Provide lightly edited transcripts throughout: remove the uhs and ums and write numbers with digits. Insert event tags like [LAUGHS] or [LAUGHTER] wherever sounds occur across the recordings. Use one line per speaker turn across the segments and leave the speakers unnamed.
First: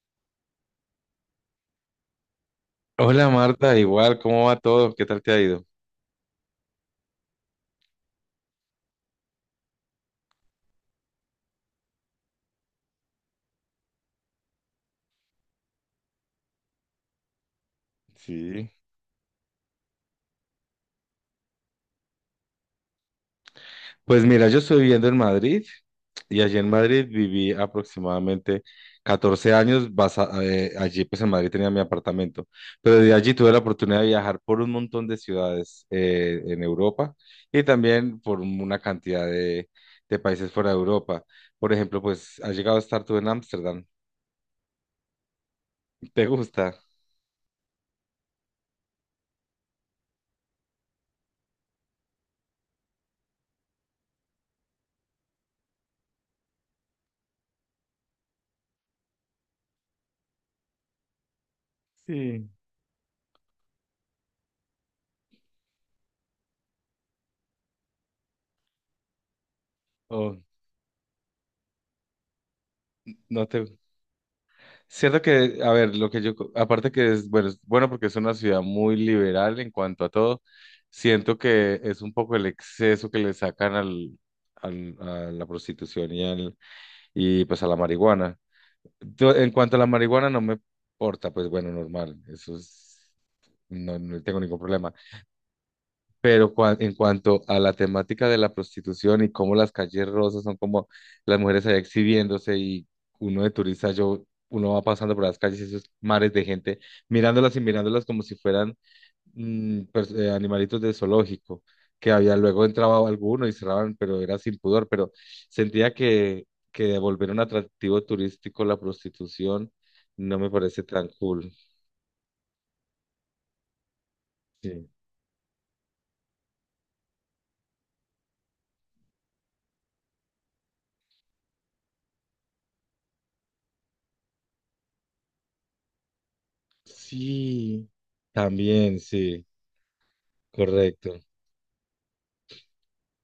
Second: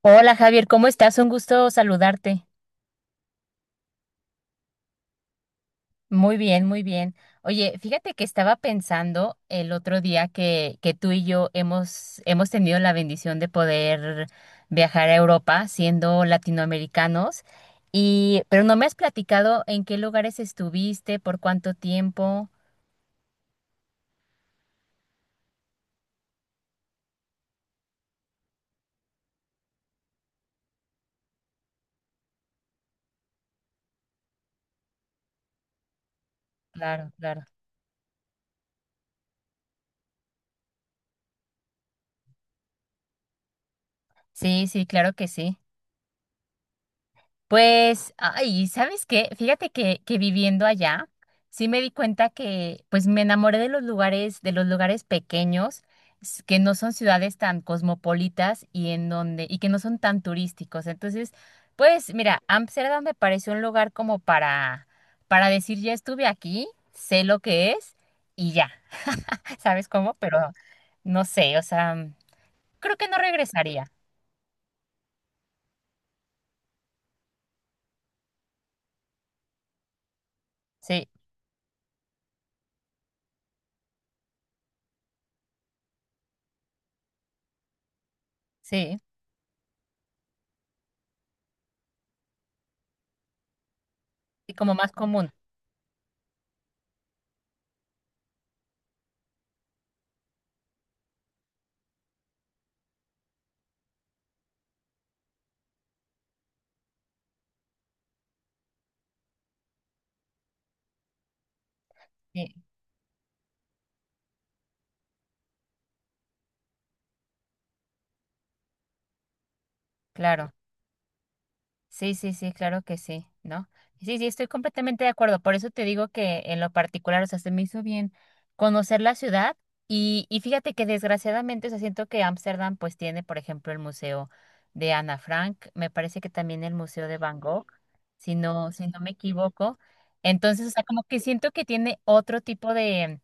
Hola Javier, ¿cómo estás? Un gusto saludarte.
Hola Marta, igual, ¿cómo va todo? ¿Qué tal te ha ido?
Muy bien, muy bien. Oye, fíjate que estaba pensando el otro día que tú y yo hemos tenido la bendición de poder viajar a Europa siendo latinoamericanos, y, pero
Sí.
no me has platicado en qué lugares estuviste, por cuánto tiempo.
Pues mira, yo estoy viviendo en Madrid y allí en Madrid viví aproximadamente 14 años. Allí pues en Madrid tenía mi apartamento, pero de allí tuve la oportunidad de viajar por un montón de ciudades en
Claro,
Europa,
claro.
y también por una cantidad de países fuera de Europa. Por ejemplo, pues has llegado a estar tú en Ámsterdam.
Sí, sí, claro que sí.
[LAUGHS] ¿Te gusta?
Pues, ay, ¿sabes qué? Fíjate que viviendo allá, sí me di cuenta que, pues, me enamoré de los lugares pequeños, que no son ciudades tan cosmopolitas y en donde, y que no son tan turísticos. Entonces, pues, mira,
Sí.
Ámsterdam me pareció un lugar como para decir, ya estuve aquí, sé lo que es y ya, [LAUGHS] ¿sabes cómo?
¿O
Pero no sé, o sea, creo que no
no te...?
regresaría.
Cierto que, a ver, lo que yo, aparte que es bueno porque es una ciudad muy liberal en cuanto a todo.
Sí,
Siento que es un poco el exceso que le sacan al, a la prostitución y, y pues a la marihuana.
sí,
Yo, en cuanto a la marihuana no me importa, pues bueno, normal, eso es, no tengo
y
ningún
como más
problema.
común.
Pero en cuanto a la temática de la prostitución y cómo las calles rosas son como las mujeres allá exhibiéndose, y uno de turista, uno va pasando por las calles, esos mares de gente, mirándolas y mirándolas como si fueran animalitos de zoológico, que había,
Sí,
luego entraba alguno y cerraban, pero era sin pudor. Pero sentía que, devolver un atractivo turístico la prostitución no me
claro.
parece tan cool.
Sí, sí, sí, claro que sí, ¿no? Sí, sí, estoy
Sí,
completamente de acuerdo. Por eso te digo que en lo particular, o sea, se me hizo bien conocer la ciudad y fíjate que desgraciadamente, o sea, siento que Ámsterdam pues tiene, por ejemplo, el museo de Ana Frank, me parece que también el museo de Van Gogh,
sí,
si no, si
también,
no me
sí,
equivoco. Entonces, o sea, como que
correcto.
siento que tiene otro tipo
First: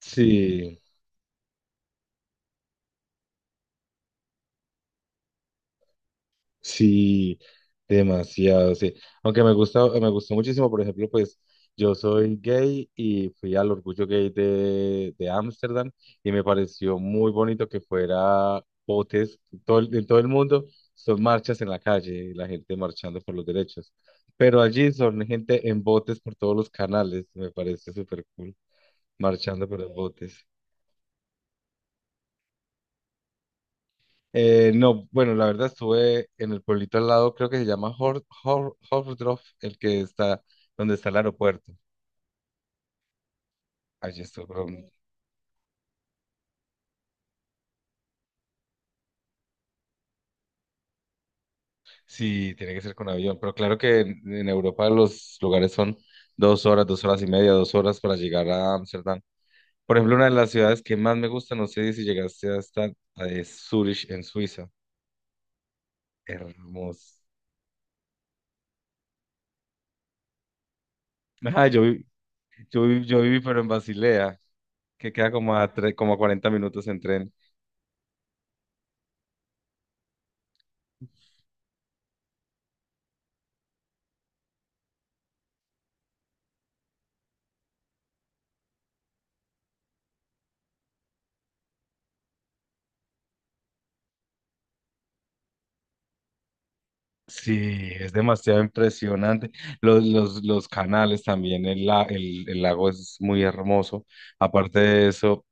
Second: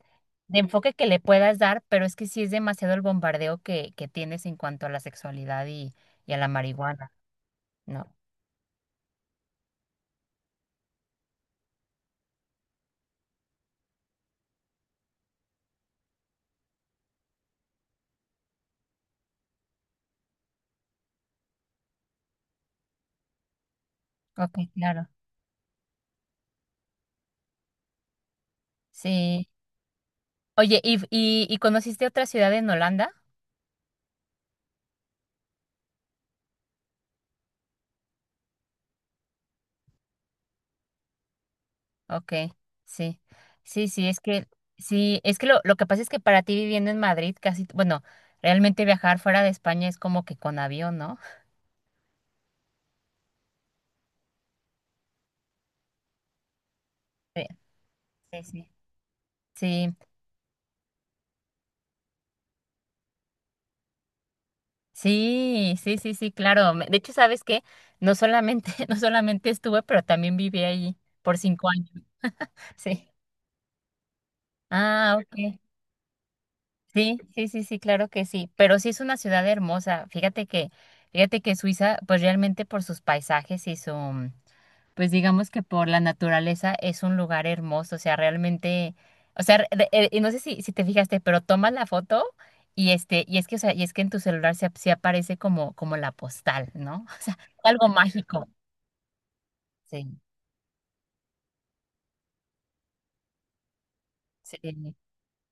de
Sí,
enfoque que le puedas dar, pero es que sí es demasiado el bombardeo que tienes en cuanto a la sexualidad y a la marihuana,
sí,
¿no?
demasiado, sí. Aunque me gusta, me gustó muchísimo, por ejemplo, pues yo soy gay y fui al Orgullo Gay de Ámsterdam, y me pareció muy bonito que fuera botes. Todo, en todo el mundo, son marchas en la calle, la gente marchando por los derechos.
Ok,
Pero allí
claro.
son gente en botes por todos los canales, me parece súper cool,
Sí.
marchando por los botes.
Oye, y conociste otra ciudad en Holanda?
No, bueno, la verdad estuve en el pueblito al lado, creo que se llama Hordorf, el que está donde está el aeropuerto.
Ok, sí. Sí,
Allí estuve, pero
sí, es que lo que pasa es que para ti viviendo en Madrid, casi, bueno, realmente viajar fuera de España es como que con avión, ¿no?
sí, tiene que ser con avión. Pero claro que en Europa los lugares son dos horas y media,
[LAUGHS]
dos horas para
Sí,
llegar
sí,
a Ámsterdam.
sí.
Por ejemplo, una de las ciudades que más me gusta, no sé si llegaste hasta, es Zurich, en Suiza.
Sí, sí, sí, sí, sí, claro. De hecho,
Hermoso.
¿sabes qué? No solamente, [LAUGHS] no solamente estuve, pero también viví allí por
[LAUGHS] Ajá,
cinco
yo,
años.
vi- yo, vi-
Sí.
yo viví, pero en Basilea, que
Ah,
queda como
ok.
a 40 minutos en
Sí,
tren.
sí, sí, sí, claro que sí, pero sí es una ciudad hermosa. Fíjate que Suiza, pues realmente por sus paisajes y su, pues digamos que por la naturaleza es un lugar hermoso, o sea, realmente, o sea, y no sé si, si te fijaste, pero tomas la foto y este, y es que, o sea, y es que en tu celular se aparece como, como la postal, ¿no? [LAUGHS] O sea,
Sí,
algo
es
mágico.
demasiado impresionante. Los,
Sí,
los, los canales también, el lago es muy hermoso.
sí,
Aparte de eso,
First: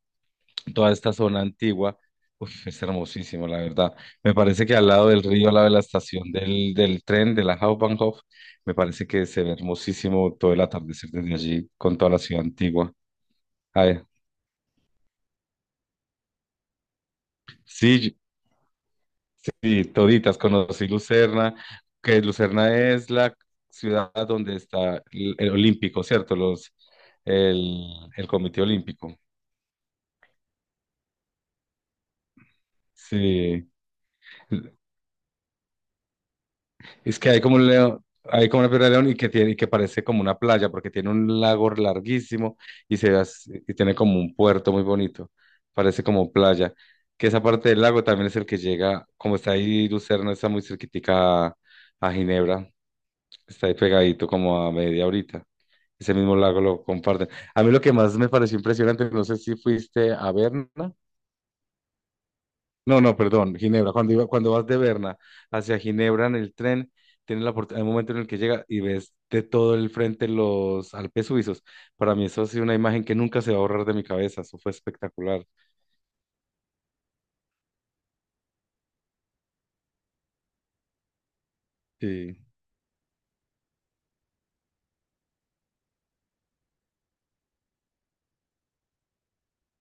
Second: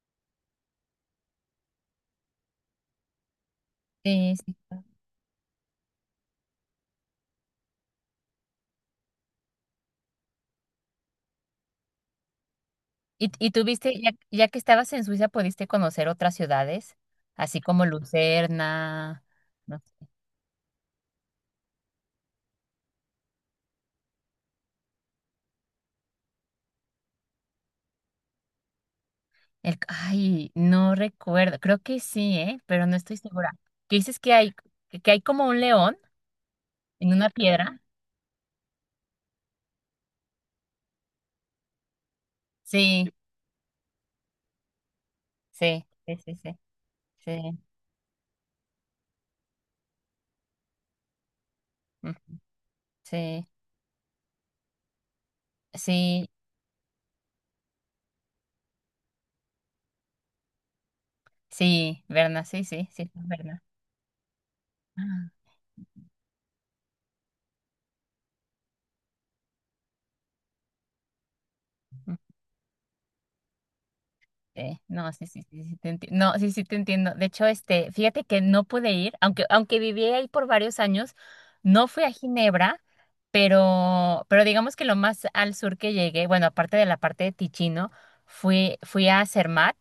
toda esta zona antigua, uf, es hermosísimo, la verdad. Me
sí, sí.
parece que al lado del río, al lado de la estación del, tren, de la Hauptbahnhof, me parece que se ve hermosísimo todo el atardecer desde allí con toda la ciudad antigua.
Y tuviste,
Ay,
ya, ya que estabas en Suiza, pudiste conocer otras ciudades, así como
sí.
Lucerna, no
Sí,
sé,
toditas, conocí Lucerna, que Lucerna es la ciudad donde está el Olímpico, ¿cierto? El, el Comité Olímpico.
el, ay, no recuerdo, creo que sí, ¿eh? Pero no estoy segura.
Sí,
¿Qué dices que hay, que hay como un león en
es
una
que hay como un
piedra?
león, hay como una piedra de león, y que tiene, y que parece como una playa, porque tiene un lago larguísimo y se
Sí,
ve y tiene como un puerto muy bonito,
sí,
parece
sí,
como
sí, sí,
playa. Que esa
sí,
parte del lago también es el que llega, como está ahí Lucerna, está muy cerquitica a
mm,
a Ginebra.
sí,
Está ahí pegadito como a media horita. Ese
sí,
mismo lago lo comparten. A mí lo que más me pareció impresionante, no sé si fuiste a Berna.
sí, Berna, sí, sí,
No,
sí,
no, perdón,
Berna.
Ginebra. Cuando cuando vas de Berna
Ah,
hacia Ginebra en el tren, tienes la oportunidad, hay un momento en el que llega y ves de todo el frente los Alpes suizos. Para
mm.
mí eso ha sido una imagen que nunca se va a borrar de mi cabeza. Eso fue
No, sí, sí,
espectacular.
sí, sí, No, sí, sí, te entiendo. De hecho, este, fíjate que no pude ir, aunque, aunque viví ahí por varios años, no fui a
Sí,
Ginebra, pero digamos que lo más al sur que llegué, bueno, aparte de la parte de Ticino, fui a Zermatt,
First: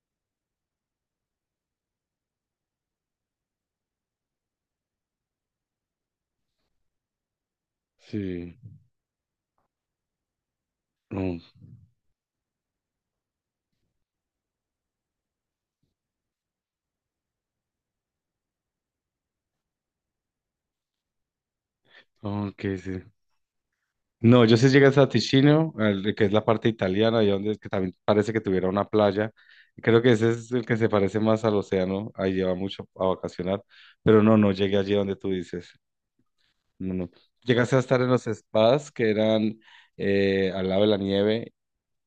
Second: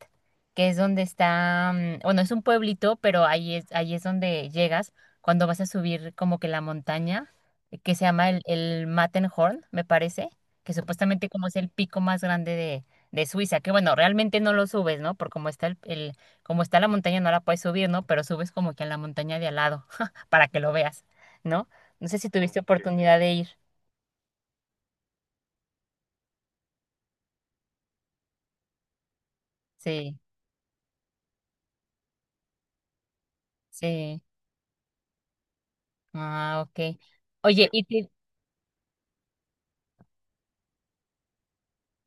que es donde está, mm, bueno, es un pueblito, pero ahí es donde llegas cuando vas a subir como que la montaña, que se llama
sí.
el Matterhorn, me parece, que supuestamente
No,
como es el pico más grande de Suiza, que bueno, realmente no lo subes, ¿no? Por cómo está como está la montaña no la puedes subir, ¿no? Pero subes como que a la montaña de al lado, [LAUGHS] para que lo veas, ¿no? No sé si tuviste Ok.
ok, sí.
oportunidad de ir.
No, yo sí llegué a Ticino, que es la parte italiana, y donde es que también parece que tuviera una playa. Creo que
Sí,
ese es el que se parece más al océano, ahí lleva mucho a vacacionar,
sí.
pero no, no llegué allí donde tú dices.
Ah,
No,
ok.
no.
Oye,
Llegaste a estar en los spas que eran al lado de la nieve,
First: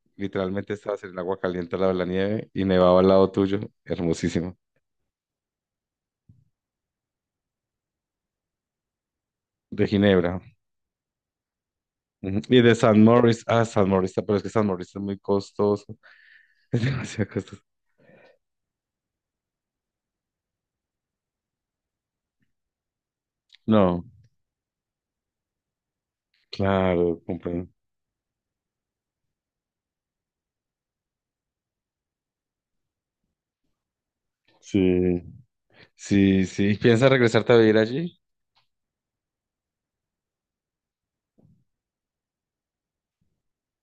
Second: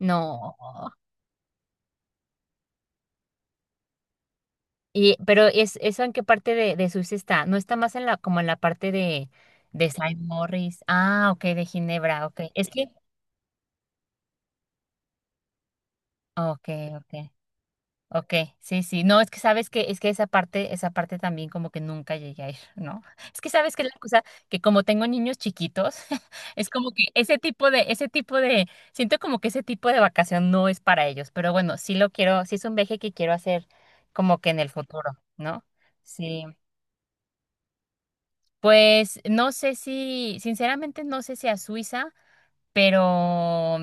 no.
literalmente estabas en el agua caliente al lado de la nieve y nevaba al lado tuyo, hermosísimo,
Y, pero es, ¿eso en qué parte de Suiza está? ¿No está más en la, como en la parte
de
de Saint
Ginebra.
Moritz? Ah, ok, de Ginebra, ok.
Ujú. Y
Es
de
que,
San Moritz, San Moritz, pero es que San Moritz es muy costoso,
ok,
[LAUGHS] es
ok.
demasiado costoso.
Ok, sí, sí. No, es que sabes que, es que esa parte también como que nunca llegué a ir, ¿no? Es que sabes que la
No,
cosa, que como tengo niños chiquitos, [LAUGHS] es como que
claro, comprendo.
ese tipo de, siento como que ese tipo de vacación no es para ellos, pero bueno, sí lo quiero, sí es un viaje que quiero hacer como que en el futuro,
Sí,
¿no? Sí.
sí, sí. ¿Piensas regresarte a vivir allí?
Pues no sé si, sinceramente no sé si a Suiza, pero,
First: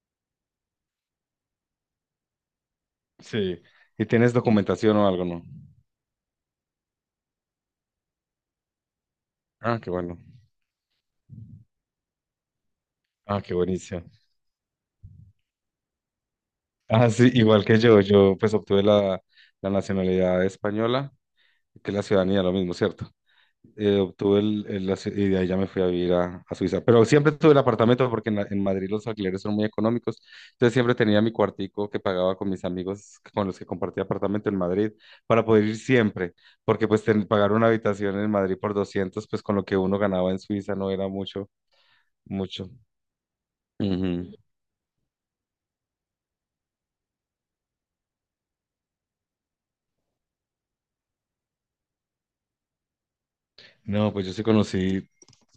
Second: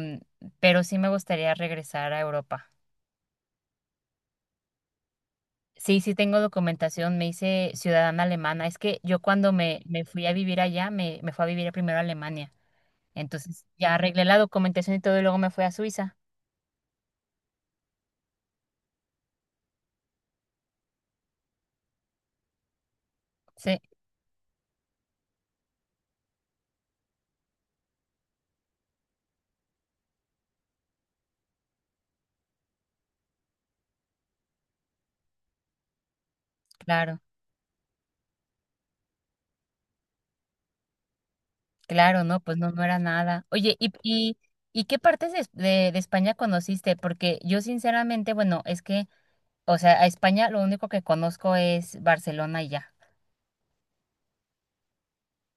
pero sí me gustaría regresar a Europa.
Sí. ¿Y tienes documentación o algo, no?
Sí, sí tengo documentación, me hice ciudadana alemana. Es que yo cuando
Ah, qué
me
bueno.
fui a vivir allá, me fui a vivir primero a Alemania.
Ah, qué
Entonces ya
buenísimo.
arreglé la documentación y todo y luego me fui a Suiza.
Ah, sí, igual que yo pues obtuve la, nacionalidad española, que es la ciudadanía, lo mismo, ¿cierto?
Sí,
Obtuve el asilo, y de ahí ya me fui a vivir a Suiza. Pero siempre tuve el apartamento porque en, en Madrid los alquileres son muy económicos. Entonces siempre tenía mi cuartico que pagaba con mis amigos con los que compartía apartamento en Madrid para poder ir siempre. Porque pues
claro,
pagar una habitación en Madrid por 200, pues con lo que uno ganaba en Suiza no era mucho,
claro, no, pues
mucho.
no, no era nada. Oye,
Ujú.
y qué partes de España conociste? Porque yo sinceramente, bueno, es que, o sea, a España lo único que conozco es Barcelona y ya.
No, pues yo sí conocí,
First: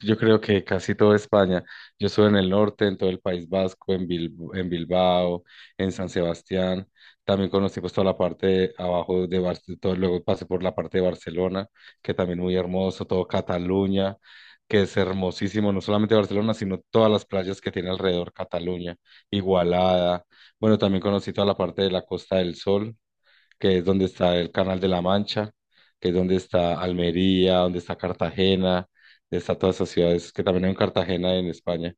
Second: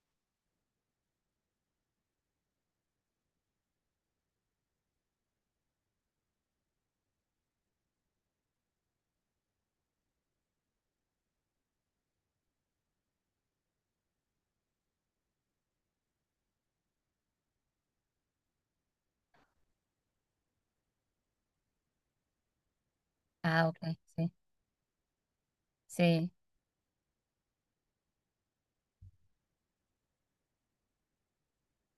yo creo que casi toda España. Yo estuve en el norte, en todo el País Vasco, en en Bilbao, en San Sebastián. También conocí pues toda la parte de abajo de Barcelona, luego pasé por la parte de Barcelona, que también muy hermoso, todo Cataluña, que es hermosísimo, no solamente Barcelona, sino todas las playas que tiene alrededor Cataluña, Igualada. Bueno, también conocí toda la parte de la Costa del Sol,
Ah, ok,
que es donde
sí,
está el Canal de la Mancha, que es
sí.
donde está Almería, donde está Cartagena, donde está todas esas ciudades, que también hay en Cartagena en España.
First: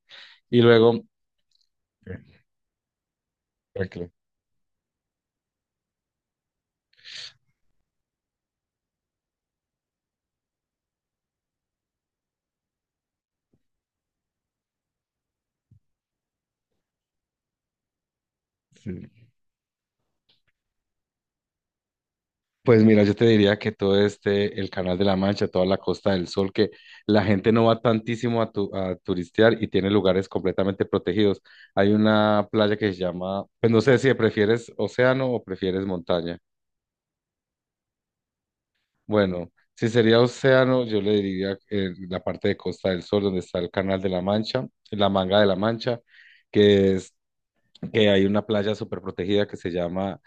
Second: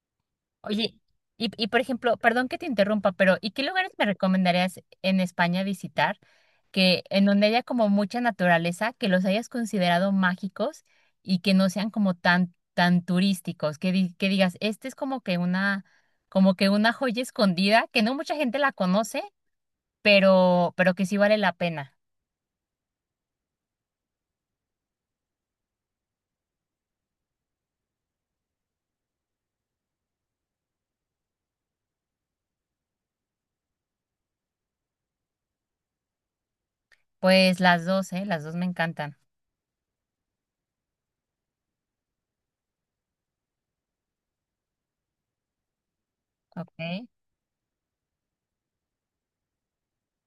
Y
Oye,
luego,
y por ejemplo, perdón que te interrumpa, pero ¿y qué lugares me
tranquilo,
recomendarías en España visitar que en donde haya como mucha naturaleza, que los hayas considerado mágicos y que no sean como tan tan turísticos, que digas, este es como que una joya escondida que no mucha gente la conoce,
sí.
pero que sí vale la pena.
Pues mira, yo te diría que todo este, el Canal de la Mancha, toda la Costa del Sol, que la gente no va tantísimo a turistear, y tiene lugares completamente protegidos. Hay una playa que se llama, pues no sé si prefieres océano o prefieres montaña.
Pues las dos me encantan.
Bueno, si sería océano, yo le diría la parte de Costa del Sol, donde está el Canal de la Mancha, la Manga de la Mancha, que
Okay,
es que hay una playa súper protegida que se llama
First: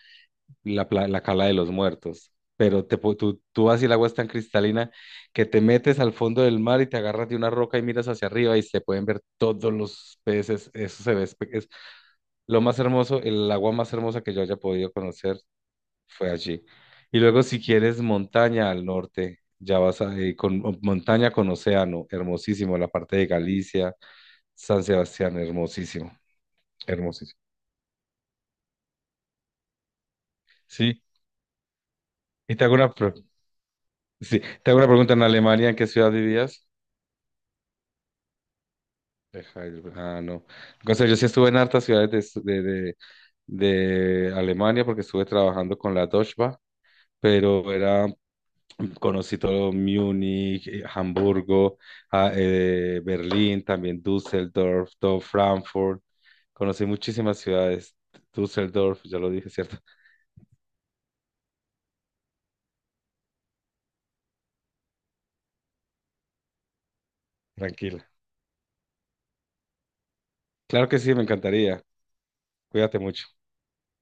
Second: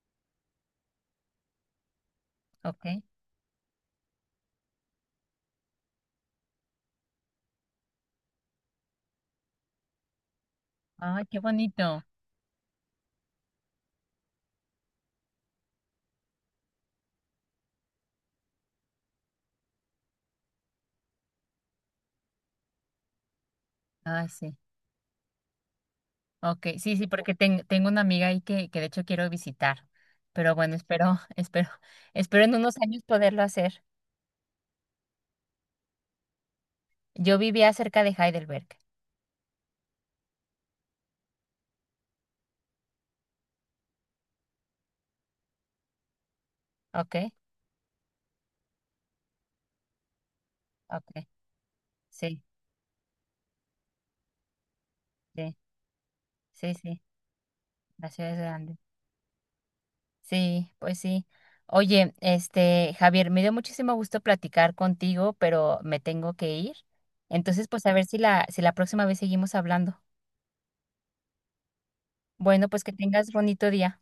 la, la Cala de los Muertos. Pero
okay.
tú vas y el agua es tan cristalina que te metes al fondo del mar y te agarras de una roca y miras hacia arriba y se pueden ver todos los peces. Eso se ve,
Ay, qué
es
bonito.
lo más hermoso, el agua más hermosa que yo haya podido conocer fue allí. Y luego, si quieres montaña al norte, ya vas montaña con océano, hermosísimo, la parte de Galicia,
Ah, sí.
San Sebastián, hermosísimo,
Ok, sí, sí, porque
hermosísimo.
tengo una amiga ahí que de hecho quiero visitar, pero bueno,
Sí,
espero, [LAUGHS] espero, espero en
y te hago
unos
una,
años
pre-
poderlo hacer.
sí, te hago una pregunta, ¿en Alemania en qué ciudad vivías?
Yo vivía cerca de Heidelberg,
Heidelberg. No. O sea, yo sí estuve en hartas ciudades de, de Alemania, porque estuve trabajando con la Deutsche Bahn,
ok,
pero era. Conocí todo Múnich,
ok,
Hamburgo,
sí,
Berlín, también Düsseldorf, todo
sí,
Frankfurt.
sí,
Conocí
sí,
muchísimas ciudades.
la ciudad es grande.
Düsseldorf, ya lo dije, ¿cierto?
Sí, pues sí. Oye, este, Javier, me dio muchísimo gusto platicar contigo, pero me tengo que ir. Entonces, pues a
Tranquila.
ver si la, si la próxima vez seguimos hablando.
Claro que sí, me encantaría.
Bueno, pues que
Cuídate mucho.
tengas bonito día.